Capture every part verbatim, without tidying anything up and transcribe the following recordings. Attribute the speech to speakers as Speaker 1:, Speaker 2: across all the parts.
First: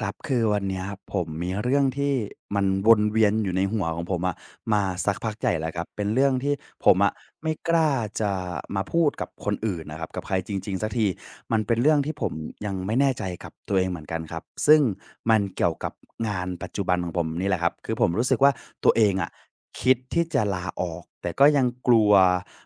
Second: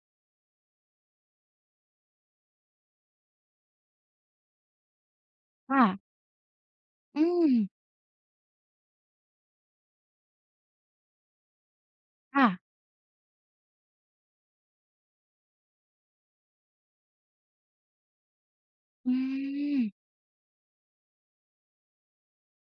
Speaker 1: ครับคือวันเนี้ยผมมีเรื่องที่มันวนเวียนอยู่ในหัวของผมอะมาสักพักใหญ่แล้วค
Speaker 2: ค่ะ
Speaker 1: รับเป็นเรื่องที่ผมอะ
Speaker 2: อืม
Speaker 1: ไม่กล้าจะมาพูดกับคนอื่นนะครับกับใครจริงๆสักทีมันเป็นเรื่องที่ผม
Speaker 2: ค่ะ
Speaker 1: ยังไม่แน่ใจกับตัวเองเหมือนกันครับซึ่งมันเกี่ยวกับงานปัจจุบันของผมนี่แหละครับคือผมรู้สึกว่าตัวเอ
Speaker 2: อื
Speaker 1: งอะ
Speaker 2: ม
Speaker 1: คิดที่จะลาออกแต่ก็ยังกลัว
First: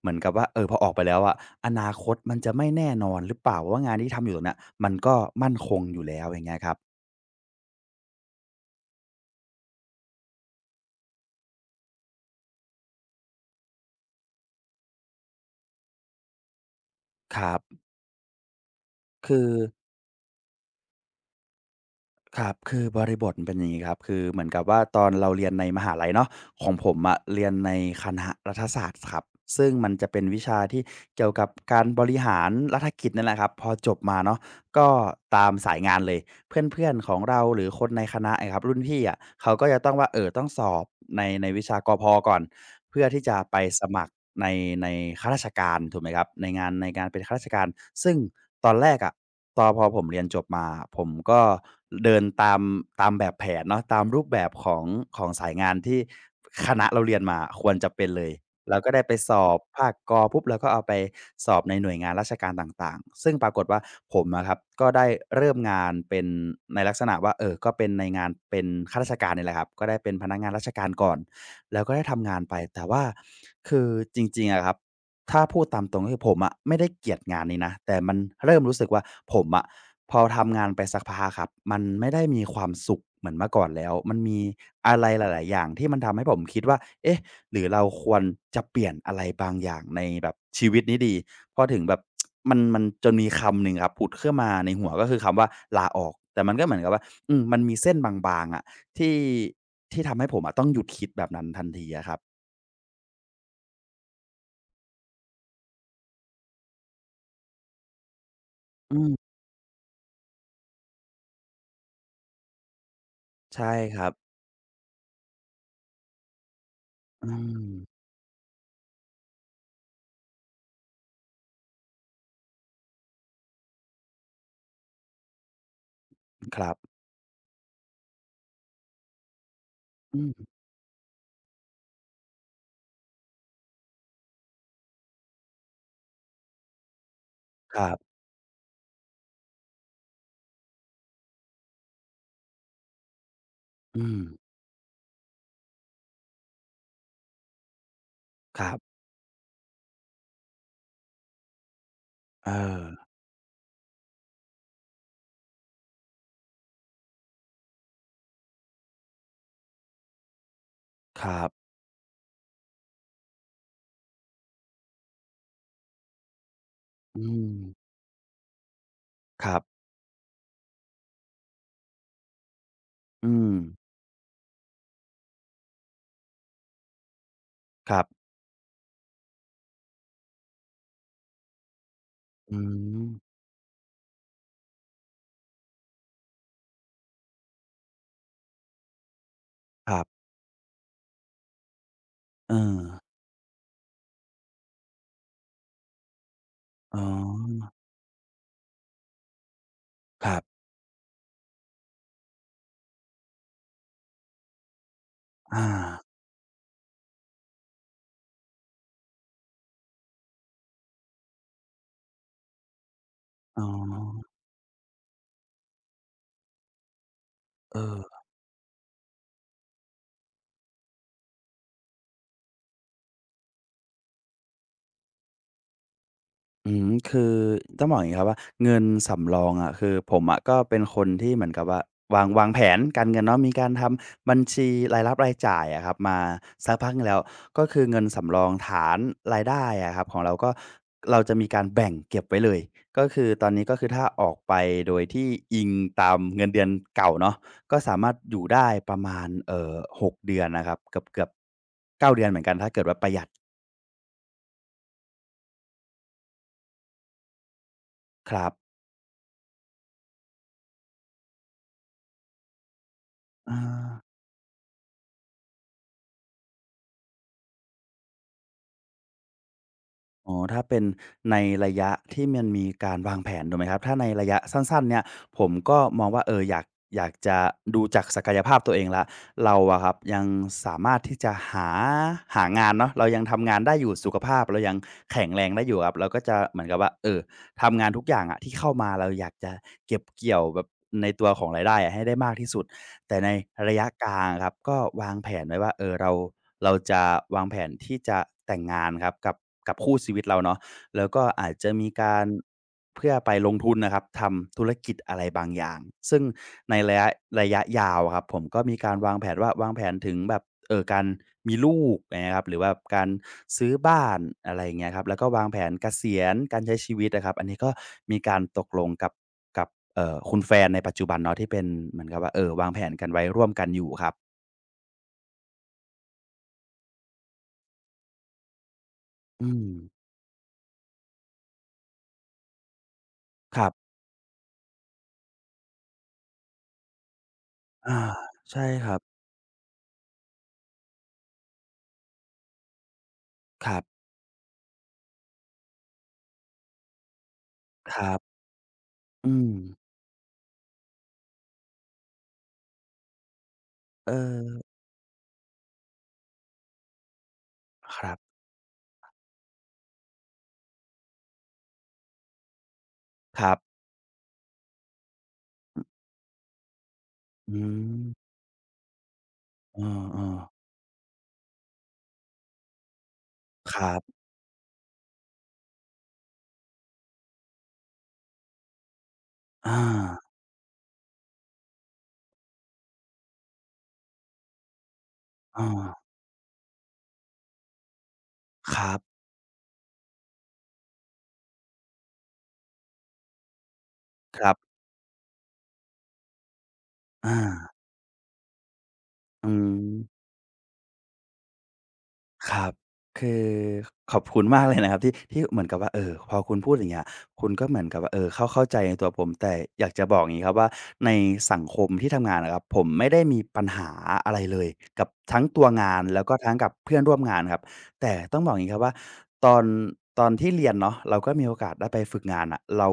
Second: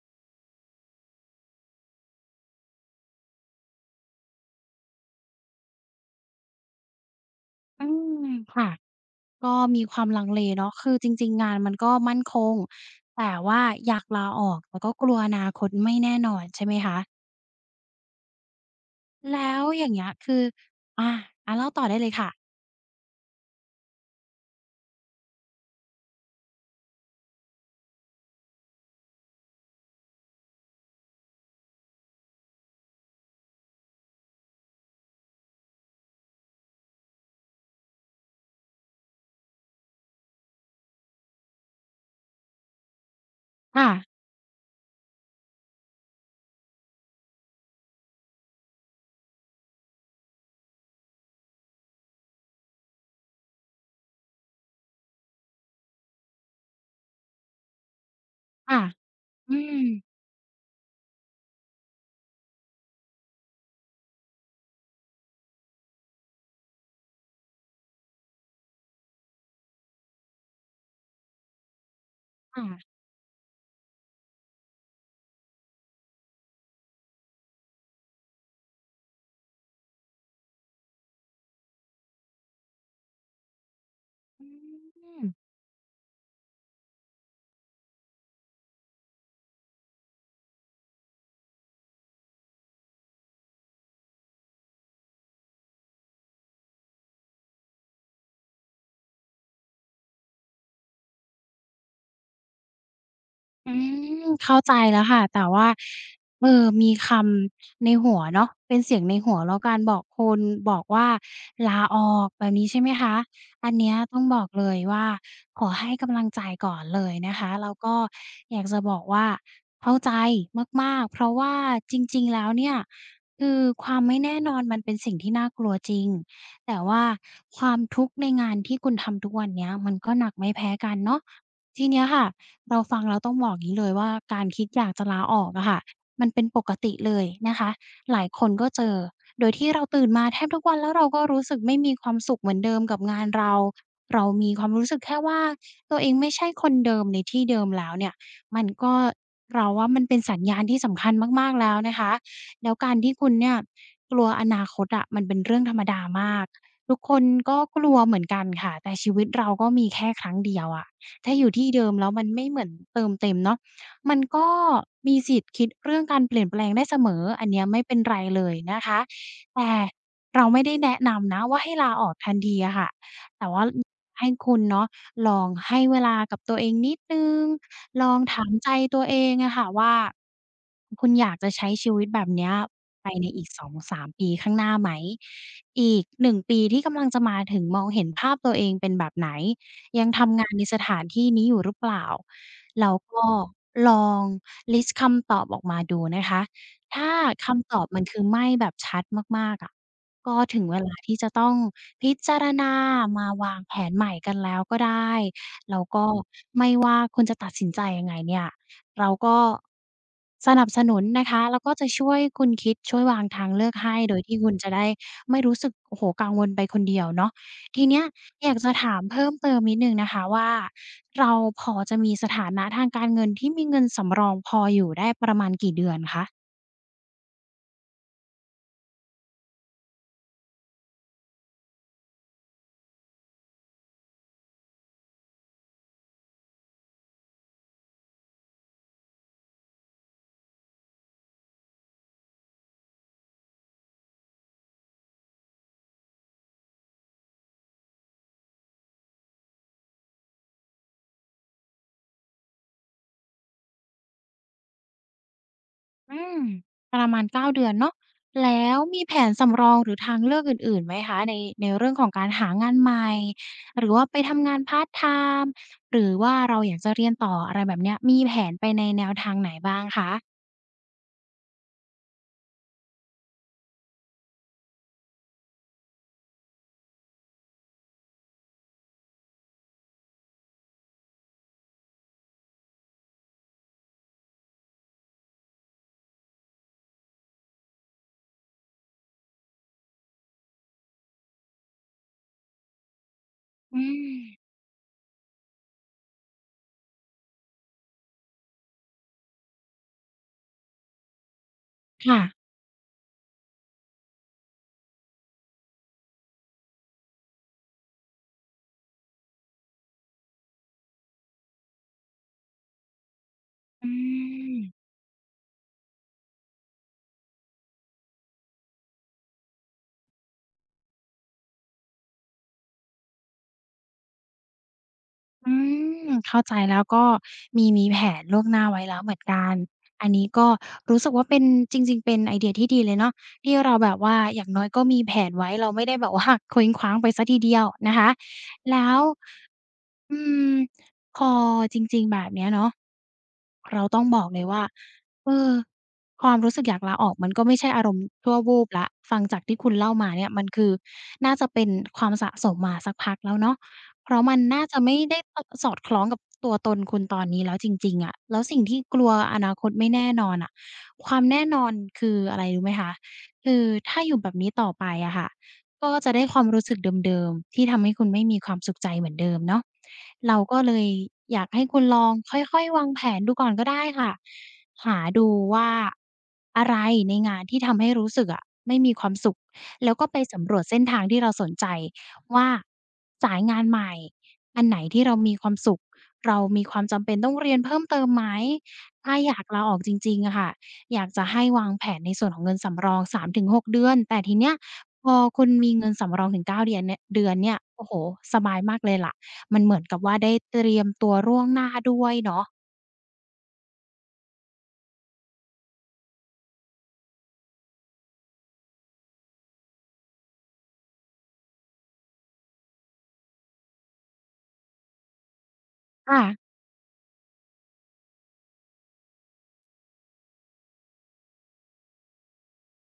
Speaker 1: เหมือนกับว่าเออพอออกไปแล้วอะอนาคตมันจะไม่แน่นอนหรือเปล่าว่างานที่ทำอยู่ตรงเนี้ยมันก็มั่นคงอยู่แล้วอย่างเงี้ยครับ
Speaker 2: อืม ค่ะ ก็มีความลังเลเนาะคือจริงๆงานมันก็มั่นคง แต่ว่าอยากลาออกแต่ก็กลัวอนาคตไม่แน่นอนใช่ไหมคะ
Speaker 1: ครับคือ
Speaker 2: แล้วอย่างเงี้ยคืออาอาเล่าต่อได้เลยค่ะ
Speaker 1: ครับคือบริบทมันเป็นอย่างงี้ครับคือเหมือนกับว่าตอนเราเรียนในมหาลัยเนาะของผมอะเรียนในคณะรัฐศาสตร์ครับซึ่งมันจะเป็นวิชาที่เกี่ยวกับการบริหารรัฐกิจนั่นแหละครับพอจบมาเนาะก็ตามสายงานเลย เพื่อนๆของเราหรือคนในคณะอะครับรุ่นพี่อะเขาก็จะต้องว่าเอ่อต้องสอบในในวิชากพก่อนเพื่อที่จะไปสมัคร
Speaker 2: ค่ะ
Speaker 1: ในในข้าราชการถูกไหมครับในงานในการเป็นข้าราชการซึ่งตอนแรกอะตอนพอผมเรียนจบมาผมก็เดินตามตามแบบแผนเนาะตามรูปแบบของของสายงานที่คณะเราเรียนมาควรจะเป็นเลย เรา
Speaker 2: ค่ะ
Speaker 1: ก็ได้ไปสอ
Speaker 2: อื
Speaker 1: บ
Speaker 2: ม
Speaker 1: ภาคกอปุ๊บเราก็เอาไปสอบในหน่วยงานราชการต่างๆซึ่งปรากฏว่าผมอะครับก็ได้เริ่มงานเป็นในลักษณะว่าเออก็เป็นในงานเป็นข้าราชการเนี่ยแหละครับก็ได้เป็นพนักงานราชการก่อนแล้วก็ได้ทำงานไปแต่
Speaker 2: ค่ะ
Speaker 1: ว่าคือจริงๆอะครับถ้าพูดตามตรงก็คือผมอะไม่ได้เกลียดงานนี้นะแต่มันเริ่มรู้สึกว่าผมอะพอทำงานไปสักพักครับมันไม่ได้มีความสุขเหมือนเมื่อก่อนแล้วมันมี
Speaker 2: อ
Speaker 1: อะไรห
Speaker 2: ืม
Speaker 1: ลายๆอย่างที่มันทำให้ผมคิดว่าเอ๊ะ หรือเราควรจะเปลี่ยนอะไรบางอย่างในแบบชีวิตนี้ดีพอถึงแบบ มันมันจนมีคำหนึ่งครับผุดขึ้นมาในหัวก็คือคำว่าลาออกแต่มันก็เหมือนกับว่าอืมมันมีเส้นบางๆอะะที่ที่ทำให้ผมอะต้องหยุดคิดแบบนั้นทันทีอะครับ
Speaker 2: อืมเข้าใจแล้วค่ะแต่ว่าเออมีคำในหัวเนาะเป็นเสี
Speaker 1: อื
Speaker 2: ยงในหั
Speaker 1: ม
Speaker 2: วแล้วกันบอกคนบอกว่าลาออกแบบนี้ใช่ไหมคะอั
Speaker 1: ใช่
Speaker 2: นเนี้ย
Speaker 1: ครับ
Speaker 2: ต้องบอกเลยว่าขอให้กำลังใจก่อนเลย
Speaker 1: อื
Speaker 2: นะคะแล้วก็
Speaker 1: ม
Speaker 2: อยากจะบอกว่าเข้าใจมากๆเพราะว่าจริงๆแล้วเนี่ยคือความไม่แน่นอนมันเป็นสิ่งที่น่ากลัวจริง
Speaker 1: ครับ
Speaker 2: แต่ว่าความทุกข์ในงานที่คุณทำทุกวันเนี้ยมันก็
Speaker 1: อื
Speaker 2: หนัก
Speaker 1: ม
Speaker 2: ไม่แพ้กันเนาะ ทีเนี้ยค่ะเราฟังแล้วต้องบอกงี้เลยว่าการคิดอยากจะลาออกอะค่ะมันเป็นปกติเลยนะคะ
Speaker 1: ครั
Speaker 2: ห
Speaker 1: บ
Speaker 2: ลายคนก็เจอโดยที่เราตื่นมาแทบทุกวันแล้วเราก็รู้สึกไม่มีความสุขเหมือนเดิมกับงานเรา
Speaker 1: อืม
Speaker 2: เรามีความรู้สึกแค่ว่าตัวเองไม่ใช่คนเดิมในที่เดิมแล้วเนี่ย
Speaker 1: ค
Speaker 2: มัน
Speaker 1: รั
Speaker 2: ก็
Speaker 1: บ
Speaker 2: เราว่ามันเป็นสัญญาณที่สำคัญมากๆแล้วนะคะ
Speaker 1: เอ
Speaker 2: แล้ว
Speaker 1: อ
Speaker 2: การที่คุณเนี่ยกลัวอนาคตอะมันเป็นเรื่องธรรมดามากทุกคนก็กลัวเหมือนกันค่ะแต่ชีวิตเราก็มีแค่ครั้งเดียวอะ
Speaker 1: ค
Speaker 2: ถ้า
Speaker 1: รั
Speaker 2: อ
Speaker 1: บ
Speaker 2: ยู่ที่เดิมแล้วมันไม่เหมือนเติมเต็มเนาะมันก็มีสิทธิ์คิดเรื่องการเปลี่ยนแปลงได้เสม
Speaker 1: อื
Speaker 2: ออั
Speaker 1: ม
Speaker 2: นเนี้ยไม่เป็นไรเลยนะคะ
Speaker 1: ครั
Speaker 2: แต่
Speaker 1: บ
Speaker 2: เราไม่ได้แนะนำนะว่าให้ลาออกทันทีอะค่ะ
Speaker 1: อื
Speaker 2: แต่
Speaker 1: ม
Speaker 2: ว่าให้คุณเนาะลองให้เวลากับตัวเองนิดหนึ่ง
Speaker 1: ครั
Speaker 2: ลอง
Speaker 1: บ
Speaker 2: ถามใจตัวเองอะค่ะว่าคุณอยากจะใช้ชีวิตแบบเนี้ย
Speaker 1: อื
Speaker 2: ไป
Speaker 1: ม
Speaker 2: ในอีกสองถึงสามปีข้างหน้าไหม อีกหนึ่งปีที่กำลังจะมาถึงมองเห็นภาพตัวเองเป็นแบบไหน
Speaker 1: ครั
Speaker 2: ยัง
Speaker 1: บ
Speaker 2: ทำงานในสถานที่นี้อยู่หรือเปล่า
Speaker 1: เออ
Speaker 2: เราก็ลองลิสต์คำตอบออกมาดูนะคะ
Speaker 1: อ๋
Speaker 2: ถ้า
Speaker 1: อ
Speaker 2: คำตอบมันคือไม่แบบชัดมากๆอะ
Speaker 1: ครั
Speaker 2: ก็
Speaker 1: บ
Speaker 2: ถึงเวลาที่จะต้องพิจารณามาวางแผนใหม่กันแล้วก็ได้
Speaker 1: อา
Speaker 2: แล้วก็ไม่ว่าคุณจะตัดสินใจยังไงเนี่ยเราก็สนับสนุนนะคะ แล้วก็จะช่วยคุณคิดช่วยวางทาง
Speaker 1: อ๋อ
Speaker 2: เลือกให้ โดยที่คุณจะได้ไม่รู้สึกโอ้โฮกังวลไปคนเดียวเนาะ ทีเนี้ย
Speaker 1: เออ
Speaker 2: อยากจะถามเพิ่มเติมนิดหนึ่งนะคะว่าเราพอจะมีสถานะทางการเงินที่มีเงินสำรองพออยู่ได้ประมาณกี่เดือนคะ
Speaker 1: อืมคือต้องบอกอย่างงี้ครับว่าเงินสำรองอะคือผมอะก็เป็นคนที่เหมือนกับว่าวางวางแผนการเงินเนาะมีการทำบัญชีรายรับรายจ่ายอะครับมาสักพักหนึ่งแล้วก็คือเงินสำรองฐานรายได้อะครับของเราก็เราจะมีการแบ่งเก็บไว้เลยก็คือตอนนี้ก็คือถ้าออกไปโดยที่อิงตามเงินเดือนเก่าเนาะก็สามารถอยู่ได้ประมาณเอ่อหกเดือนนะครับเกือบๆเก้าเดือนเหมือนกันถ้าเกิดว่าประหยัด
Speaker 2: อืมประมาณเก้าเดือนเนาะ
Speaker 1: ครับ
Speaker 2: แล้วมีแผนสำรองหรือทางเลือกอื่นๆไหมคะในในเรื่องของการหางานใหม่
Speaker 1: อา
Speaker 2: หรือว่าไปทำงานพาร์ตไทม์หรือว่าเราอยากจะเรียนต่ออะไรแบบเนี้ยมีแผนไปในแนวทางไหนบ้างคะ
Speaker 1: อ๋อถ้าเป็นในระยะที่มันมีการวางแผนถูกไหมครับถ้าในระยะสั้นๆเนี่ยผมก็มองว่าเอออยากอยากจะดูจากศักยภาพตัวเองแล้วเราอะครับยังสามารถที่จะหาหางานเนาะเรายังทำงานได้อยู่สุขภาพเรายังแข็งแรงได้อยู่ครับเราก็จะเหมือนกับว่าเออทำงานทุกอย่างอะที่เข้ามาเราอยากจะเก็บเกี่ยวแบบในตัวของรายได้อะให้ได้มากที่สุด แต่ในระ
Speaker 2: อื
Speaker 1: ยะกลางครั
Speaker 2: ม
Speaker 1: บก็วางแผนไว้ว่าเออเราเราจะวางแผนที่จะแต่งงานครับกับกับคู่ชีวิตเราเนาะแล้วก็อาจจะมีกา
Speaker 2: ค่ะ
Speaker 1: รเพื่อไปลงทุนนะครับทำธุรกิจอะไรบางอย่างซึ่งในระยะระยะยาวอะครับผมก็มีการวางแผนว่าวางแผนถึงแบบเอ่อการมีลูกอย่างเงี้ยครับหรือว่าการซื้อ
Speaker 2: อื
Speaker 1: บ้านอะ
Speaker 2: ม
Speaker 1: ไรอย่างเงี้ยครับแล้วก็วางแผนเกษียณการใช้ชีวิตอะครับอันนี้ก็มีการตกลงกับ กับเอ่อคุณแฟนในปัจจุบันเนาะที่เป็นเหมือนกับว่าเออวางแผนกันไว้ร่วมกันอยู่ครับ
Speaker 2: อืมเข้าใจแล้วก็มีมีแผนล่วงหน้าไว้แล้วเหมือนกั
Speaker 1: อื
Speaker 2: น
Speaker 1: ม
Speaker 2: อันนี้ก็รู้สึกว่าเป็นจริงๆเป็นไอเดียที่ดีเลยเนาะที่
Speaker 1: ครั
Speaker 2: เราแบ
Speaker 1: บ
Speaker 2: บว่าอย่างน้อยก็มีแผนไว้เราไม่ได้แบบว่า เคว้งคว้างไปเสียทีเดียวนะ
Speaker 1: อา
Speaker 2: คะ
Speaker 1: ใช่ค
Speaker 2: แล้
Speaker 1: รั
Speaker 2: ว
Speaker 1: บ
Speaker 2: อืมพอจริงๆแบบเนี้ยเนาะ
Speaker 1: ครั
Speaker 2: เราต้อ
Speaker 1: บ
Speaker 2: งบอกเลยว่าเออความรู้สึกอยากลาออกมันก็ไม่ใช่อาร
Speaker 1: ค
Speaker 2: มณ์
Speaker 1: รั
Speaker 2: ชั่
Speaker 1: บ
Speaker 2: ววูบแล้วฟัง
Speaker 1: อื
Speaker 2: จาก
Speaker 1: ม
Speaker 2: ที่คุณเล่ามาเนี่ยมันคือน่าจะเป็นความสะสมมาสักพักแล้วเนาะเพ
Speaker 1: เอ
Speaker 2: ราะมันน่า
Speaker 1: อ
Speaker 2: จะไม่ได้อสอดคล้องกับตัวตนคุณตอนนี้แล้วจริง
Speaker 1: ค
Speaker 2: ๆ
Speaker 1: รั
Speaker 2: อะ
Speaker 1: บ
Speaker 2: แล้วสิ่งที่กลัวอนาคตไม่แน่นอนอะความแน่นอนคืออะไรรู้ไหมคะ
Speaker 1: ครั
Speaker 2: คื
Speaker 1: บ
Speaker 2: อถ้าอยู่แบบนี้ต่อไปอะค่ะ ก็จะได้ความรู้สึกเดิม
Speaker 1: อื
Speaker 2: ๆที่ทำให้คุณไม่
Speaker 1: ม
Speaker 2: มีความสุขใจเหมือนเดิมเนาะ
Speaker 1: เอ
Speaker 2: เรา
Speaker 1: อ
Speaker 2: ก็เลยอยากให้คุณลองค่อยๆวางแผนดูก่อนก็
Speaker 1: ๆค
Speaker 2: ได้
Speaker 1: รับ
Speaker 2: ค่ะหาดูว่าอะไรในงานที่ทำให้รู้สึกอะไม่มีความสุข
Speaker 1: อา
Speaker 2: แล้วก็ไปสำรวจเส้นทางที่เราสนใจว่าสายงานใหม่อันไหนที่เรามีความสุขเรามีความจำเป็นต้องเรียนเพิ่มเติมไหม
Speaker 1: ๆครับ
Speaker 2: ถ้าอยากลาออกจริงๆอะค่ะอยากจะให้วางแผนในส่วนของเงินสำรองสามถึงหกเดือนแต่ที
Speaker 1: ค
Speaker 2: เนี้
Speaker 1: รั
Speaker 2: ย
Speaker 1: บ
Speaker 2: พอคุณมีเงินสำรองถึงเก้าเดือนเนี่ยเดือน
Speaker 1: อา
Speaker 2: เนี่ยโอ้โฮสบายมากเลยล่ะ
Speaker 1: อื
Speaker 2: มันเห
Speaker 1: ม
Speaker 2: มือนกับว่าได้เตรียมตัวล่วงหน้าด้วยเนาะ
Speaker 1: ครับคือขอบคุณมากเลยนะครับที่ที่เหมือนกับว่าเอ่อพอคุณพูดอย่างเงี้ยคุณก็เหมือนกับว่าเอ่อเข้าเข้าใจในตัวผมแต่อยากจะบอกอย่างงี้ครับว่าในสังคมที่ทำงานอะครับผมไม่ได้มีปัญหาอะไรเลยกับทั้งตัวงาน
Speaker 2: ค่ะ
Speaker 1: แล้วก็ทั้งกับเพื่อนร่วมงานครับ แต่ต้องบอกอย่างงี้ครับว่าตอนตอนที่เรียนเนาะเราก็มีโอกาสได้ไปฝึกงานอะเรา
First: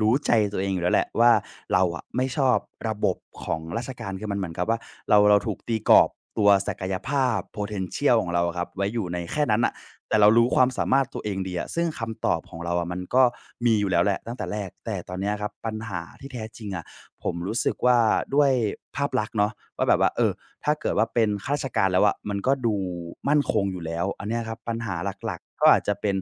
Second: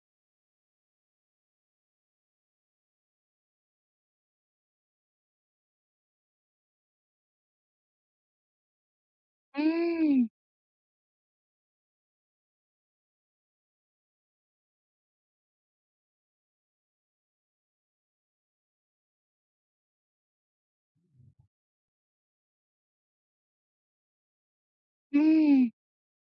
Speaker 1: รู้ใจตัวเองอยู่แล้วแหละว่าเราอะไม่ชอบระบบของราชการคือมันเหมือนกับว่าเราเราถูกตีกรอบตัวศักยภาพ potential ของเราอะครับไว้อยู่ในแค่นั้
Speaker 2: อื
Speaker 1: นน่ะแต่เรารู้
Speaker 2: ม
Speaker 1: ความสามารถตัวเองดีอะซึ่งคำตอบของเราอะมันก็มีอยู่แล้วแหละตั้งแต่แรกแต่ตอนเนี้ยครับปัญหาที่แท้จริงอะผมรู้สึกว่าด้วยภาพลักษณ์เนาะว่าแบบว่าเออ ถ้าเกิดว่าเป็นข้าราชการแล้วอะมันก็ดูมั่นคงอยู่แล้วอันเนี้ยครับปัญหา
Speaker 2: อื
Speaker 1: หลัก
Speaker 2: ม
Speaker 1: ๆก็อาจจะเป็น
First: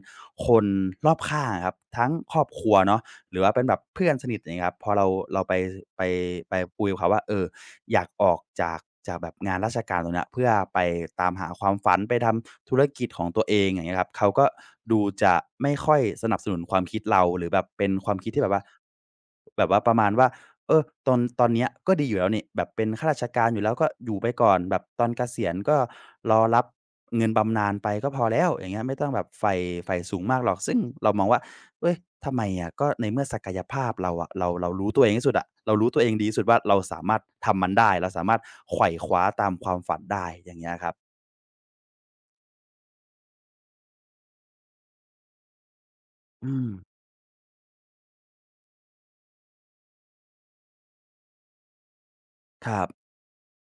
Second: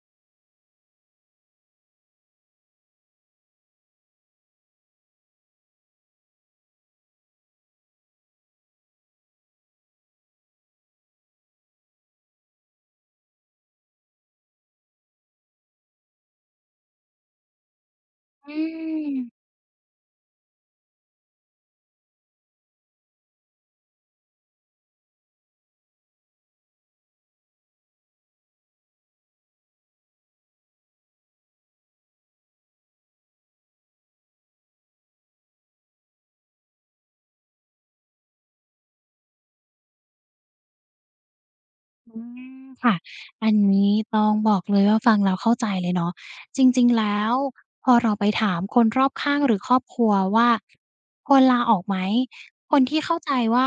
Speaker 1: คนรอบข้างอะครับทั้งครอบครัวเนาะหรือว่าเป็นแบบเพื่อนสนิทอย่างเงี้ยครับพอเราเราไปไปไปคุยกับเขาว่าเอออยากออกจากจากแบบงานราชการตรงเนี้ยเพื่อไปตามหาความฝันไปทำธุรกิจของตัวเองอย่างเงี้ยครับเขาก็ดูจะไม่ค่อยสนับสนุนความคิดเราหรือแบบเป็นความคิดที่แบ
Speaker 2: อื
Speaker 1: บว่า
Speaker 2: ม
Speaker 1: แบบว่าประมาณว่า เออตอนตอนเนี้ยก็ดีอยู่แล้วนี่แบบเป็นข้าราชการอยู่แล้วก็อยู่ไปก่อนแบบตอนเกษียณก็รอรับเงินบำนาญไปก็พอแล้วอย่างเงี้ยไม่ต้องแบบใฝ่ใฝ่สูงมากหรอกซึ่งเรามองว่าเฮ้ยทำไมอะก็ในเมื่อศักยภาพเราอะเราเรารู้ตัวเองที่สุดอะเรารู้ตัวเองดีที่สุดว่าเราสามารถทำมันได้เราสามารถไขว่คว้าตามความฝันได้อย่างเงี้ยครับ
Speaker 2: อืมค่ะอันนี้ต้องบอกเลยว่าฟังแล้วเข้าใจเลยเนาะ
Speaker 1: อื
Speaker 2: จ
Speaker 1: ม
Speaker 2: ริงๆแล้วพอเราไปถามคนรอบข้างหรือครอบครัวว่าควรลาออกไหม
Speaker 1: ค
Speaker 2: คน
Speaker 1: รั
Speaker 2: ที่
Speaker 1: บ
Speaker 2: เข้าใจว่า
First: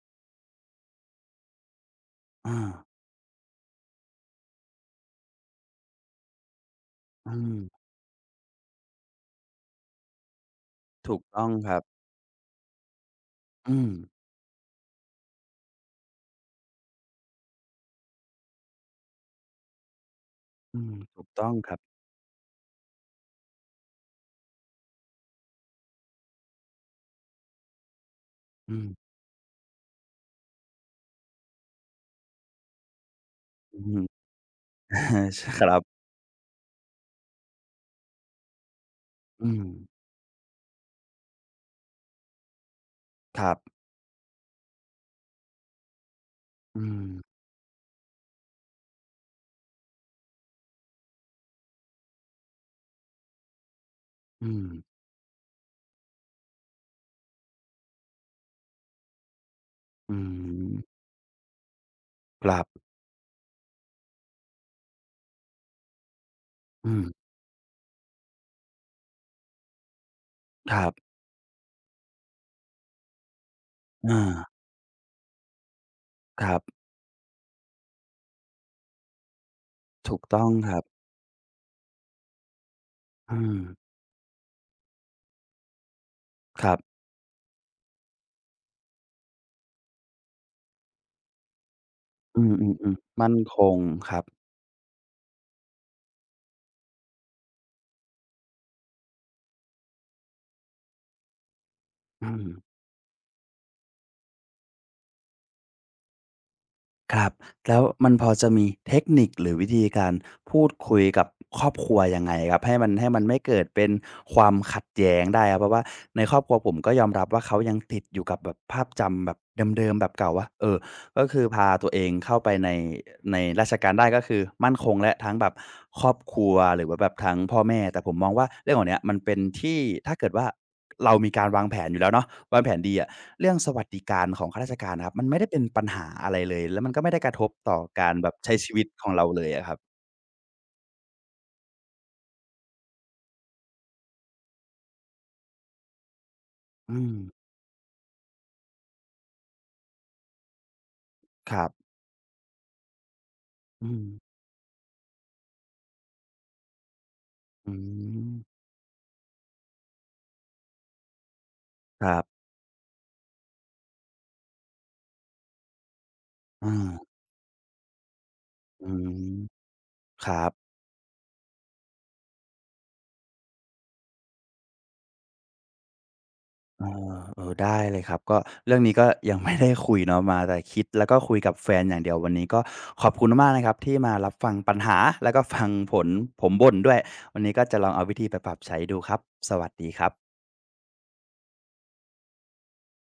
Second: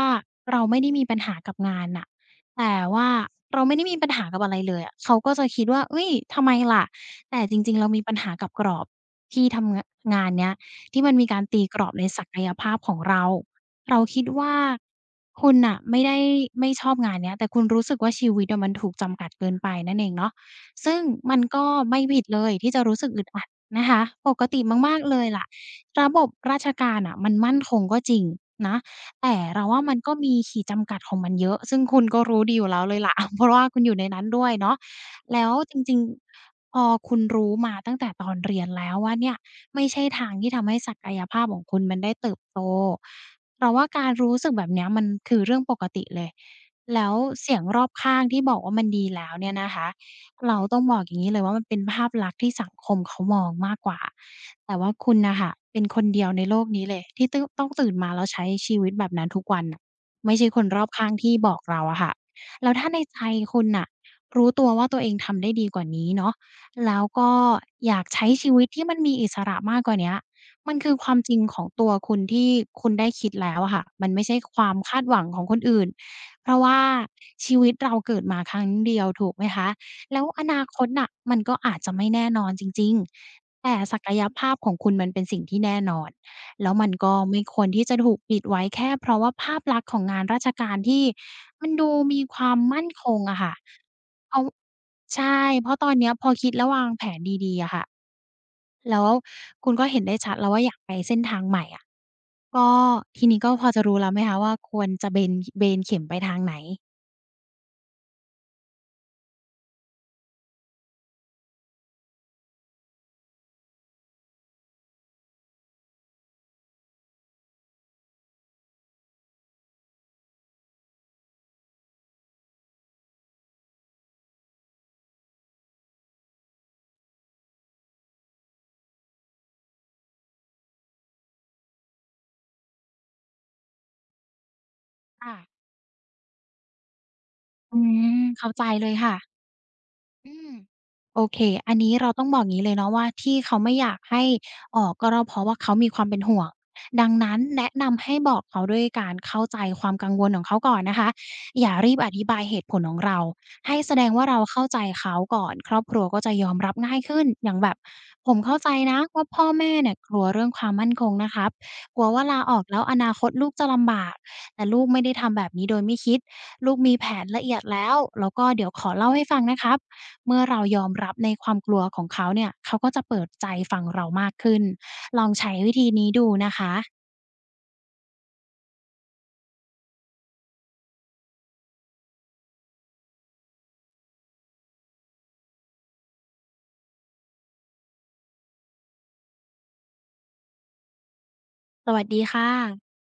Speaker 2: เราไม่ได้มีปัญหากับงานน่ะ
Speaker 1: อา
Speaker 2: แต่ว่าเราไม่ได้มีปัญหากับอะไรเลยอะเขาก็จะคิดว่าอุ๊ยทำไมล่ะ
Speaker 1: อื
Speaker 2: แต่
Speaker 1: ม
Speaker 2: จริงๆเรามีปัญหากับกรอบที่ทำงงานเนี้ย ที่มัน
Speaker 1: ถูก
Speaker 2: มีการ
Speaker 1: ต้อง
Speaker 2: ตี
Speaker 1: ค
Speaker 2: ก
Speaker 1: รับ
Speaker 2: รอบในศักยภาพของเรา
Speaker 1: อืม
Speaker 2: เราคิดว่าคุณน่ะไม่ได้ไม่ชอบงานเนี้ยแต่คุณรู้สึกว่าชีวิตอะมันถูกจำกัดเกินไปนั่นเองเนาะ
Speaker 1: อืม
Speaker 2: ซึ่ง
Speaker 1: ถูก
Speaker 2: มัน
Speaker 1: ต้อง
Speaker 2: ก็
Speaker 1: ครับ
Speaker 2: ไม่ผิดเลยที่จะรู้สึกอึดอัดนะคะปกติมากๆเลยล่ะระบบราชการน่ะมันมั่นคงก็จริง
Speaker 1: อื
Speaker 2: นะ
Speaker 1: ม
Speaker 2: แต่เราว่ามันก็มีขีดจำกัดของมันเยอะซึ่งคุณก็รู้ดีอยู่แล้วเลยล่ะ เพราะว่าคุ
Speaker 1: อื
Speaker 2: ณ
Speaker 1: อ
Speaker 2: อยู่
Speaker 1: ฮึ
Speaker 2: ในนั้นด้วยเนาะ
Speaker 1: ใ
Speaker 2: แล้
Speaker 1: ช่
Speaker 2: ว
Speaker 1: ค
Speaker 2: จ
Speaker 1: รั
Speaker 2: ริ
Speaker 1: บ
Speaker 2: งๆพอคุณรู้มาตั้งแต่ตอนเรียนแล้วว่าเนี่ย
Speaker 1: อืม
Speaker 2: ไม่ใช่ทางที่ทำให้ศักยภาพของคุณมันได้เติบโต
Speaker 1: ครั
Speaker 2: เรา
Speaker 1: บ
Speaker 2: ว่าการรู้สึกแบบเนี้ยมันคือเรื่องปกติเลย
Speaker 1: อืม
Speaker 2: แล้วเสียงรอบข้างที่บอกว่ามันดีแล้วเนี่ยนะคะเราต้องบอกอย่างนี้เลยว่ามันเป็นภาพลักษณ์ที่สังคมเขามองมากกว่า
Speaker 1: อืม
Speaker 2: แต่ว่าคุณน่ะค่ะเป็นคนเดียวในโลกนี้เลยที่ตื้อต้องตื่นมาแล้วใช้ชีวิตแบบนั้นทุกวันน่ะ
Speaker 1: อื
Speaker 2: ไม่ใช่คนรอบ
Speaker 1: ม
Speaker 2: ข้างที่บอกเราอะค่ะ
Speaker 1: ครั
Speaker 2: แล้ว
Speaker 1: บ
Speaker 2: ถ้าในใจคุณน่ะรู้ตัวว่าตัวเองทำได้ดีกว่านี้เนาะ
Speaker 1: อื
Speaker 2: แล้
Speaker 1: ม
Speaker 2: วก็อยากใช้ชีวิตที่มันมีอิสระมากกว่าเนี้ย
Speaker 1: ค
Speaker 2: มัน
Speaker 1: รั
Speaker 2: คือค
Speaker 1: บ
Speaker 2: วามจริงของตัวคุณที่คุณได้คิดแล้วอะค่ะมัน
Speaker 1: อา
Speaker 2: ไม่ใช่ความคาดหวังของคนอื่น
Speaker 1: ค
Speaker 2: เพ
Speaker 1: รั
Speaker 2: ราะว่า
Speaker 1: บ
Speaker 2: ชีวิตเราเกิดมาครั้งเดียวถูกไหมคะ
Speaker 1: ถู
Speaker 2: แล้
Speaker 1: ก
Speaker 2: ว
Speaker 1: ต้
Speaker 2: อ
Speaker 1: อง
Speaker 2: นา
Speaker 1: ค
Speaker 2: ค
Speaker 1: รับ
Speaker 2: ตน่ะมันก็อาจจะไม่แน่นอนจริง
Speaker 1: อืม
Speaker 2: ๆแต่ศักยภาพของคุณมันเป็นสิ่งที่แน่นอน
Speaker 1: ค
Speaker 2: แล้
Speaker 1: รั
Speaker 2: วมัน
Speaker 1: บ
Speaker 2: ก็ไม่ควรที่จะถูกปิดไว้แค่เพราะว่าภาพลักษณ์ของงานราชการที่มันดูมีค
Speaker 1: อื
Speaker 2: วามมั่น
Speaker 1: ม
Speaker 2: ค
Speaker 1: ๆๆ
Speaker 2: ง
Speaker 1: มั่น
Speaker 2: อะค่ะ
Speaker 1: คงครับ
Speaker 2: เอาใช่เพราะตอนเนี้ยพอคิดและวางแผนดีๆอะค่ะ แล้วคุณก็เห็นได้ชัดแล้วว่าอยากไปเส้นทางใหม่อะ
Speaker 1: อืม
Speaker 2: ก็ทีนี้ก็พอจะรู้แล้วไหมคะว่าควรจะเบนเบนเข็มไปทางไหน
Speaker 1: ครับแล้วมันพอจะมีเทคนิคหรือวิธีการพูดคุยกับครอบครัวยังไงครับให้มันให้มันไม่เกิดเป็นความขัดแย้งได้ครับเพราะว่าในครอบครัวผมก็ยอมรับว่าเขายังติดอยู่กับแบบภาพจำแบบเดิมๆแบบเก่าว่าเออก็คือพาตัวเองเข้าไปในในราชการได้ก็คือมั่นคงและทั้งแบบครอบครัวหรือว่าแบบทั้งพ่อแม่แต่ผมมองว่าเรื่องขอลเนี้ยมันเป็นที่ถ้าเกิดว่าเรามีการวางแผนอยู่แล้วเนาะวางแผนดีอะ เรื่องสวัสดิการของข้าราชการนะครับมัน
Speaker 2: ค่ะ
Speaker 1: ไม่ได้เป็นปัญหาอะไรเลยแล้วมันก็ไม่ได้กระทบต่
Speaker 2: อื
Speaker 1: อการ
Speaker 2: ม
Speaker 1: แบบ
Speaker 2: เข้า
Speaker 1: ใช้
Speaker 2: ใจ
Speaker 1: ชีวิ
Speaker 2: เล
Speaker 1: ต
Speaker 2: ย
Speaker 1: ของ
Speaker 2: ค่ะ
Speaker 1: เราเลยอะครับ
Speaker 2: อืมโอเคอันนี้เราต้องบอกงี้เลยเนาะว่าที่เขาไม่อยากให้ออกก็เราเพราะว่าเขามีความเป็นห่วง
Speaker 1: อื
Speaker 2: ดั
Speaker 1: ม
Speaker 2: งนั้นแนะนำให้บอกเขาด้วยการเข้าใจความกังวลของเขาก่อนนะคะ
Speaker 1: ครั
Speaker 2: อย่า
Speaker 1: บ
Speaker 2: รีบอธิบายเหตุผลของเราให้
Speaker 1: อื
Speaker 2: แส
Speaker 1: ม
Speaker 2: ดงว่าเราเข้าใจเขาก่อนครอบครัวก็จะยอมรับง่ายขึ้นอย่างแบ
Speaker 1: อื
Speaker 2: บ
Speaker 1: ม
Speaker 2: ผมเข้าใจนะว่าพ่อแม่เนี่ยกลัวเรื่องความมั่นคงนะครับก
Speaker 1: ค
Speaker 2: ลัว
Speaker 1: รั
Speaker 2: ว่า
Speaker 1: บ
Speaker 2: ลาออกแล้วอนาคตลูกจะลำบากแต่ลูกไม่ได้ทำแบบนี้โดยไม่คิด
Speaker 1: อ
Speaker 2: ลูกมีแผ
Speaker 1: า
Speaker 2: นละเอียดแล้วแล้วก็เดี๋ยวข
Speaker 1: อื
Speaker 2: อเล่าให้
Speaker 1: ม
Speaker 2: ฟังนะครับ
Speaker 1: ครั
Speaker 2: เมื่อ
Speaker 1: บ
Speaker 2: เรายอมรับในความกลัวของเขาเนี่ย เขาก็จะเปิดใจฟังเรามากขึ้น ลองใช้วิธีนี้ดูนะคะ
Speaker 1: เออเออได้เลยครับก็เรื่องนี้ก็ยังไม่ได้คุยเนาะมาแต่คิดแล้วก็คุยกับแฟนอย่างเดียววันนี้ก็ขอบคุณมากๆนะครับที่มารับฟังปัญหาแล้วก็ฟังผลผมบ่นด้วยวันนี้ก็จะลองเอาวิธีไปปรับใช้ดูครับสวัสดีครับ
Speaker 2: สวัสดีค่ะ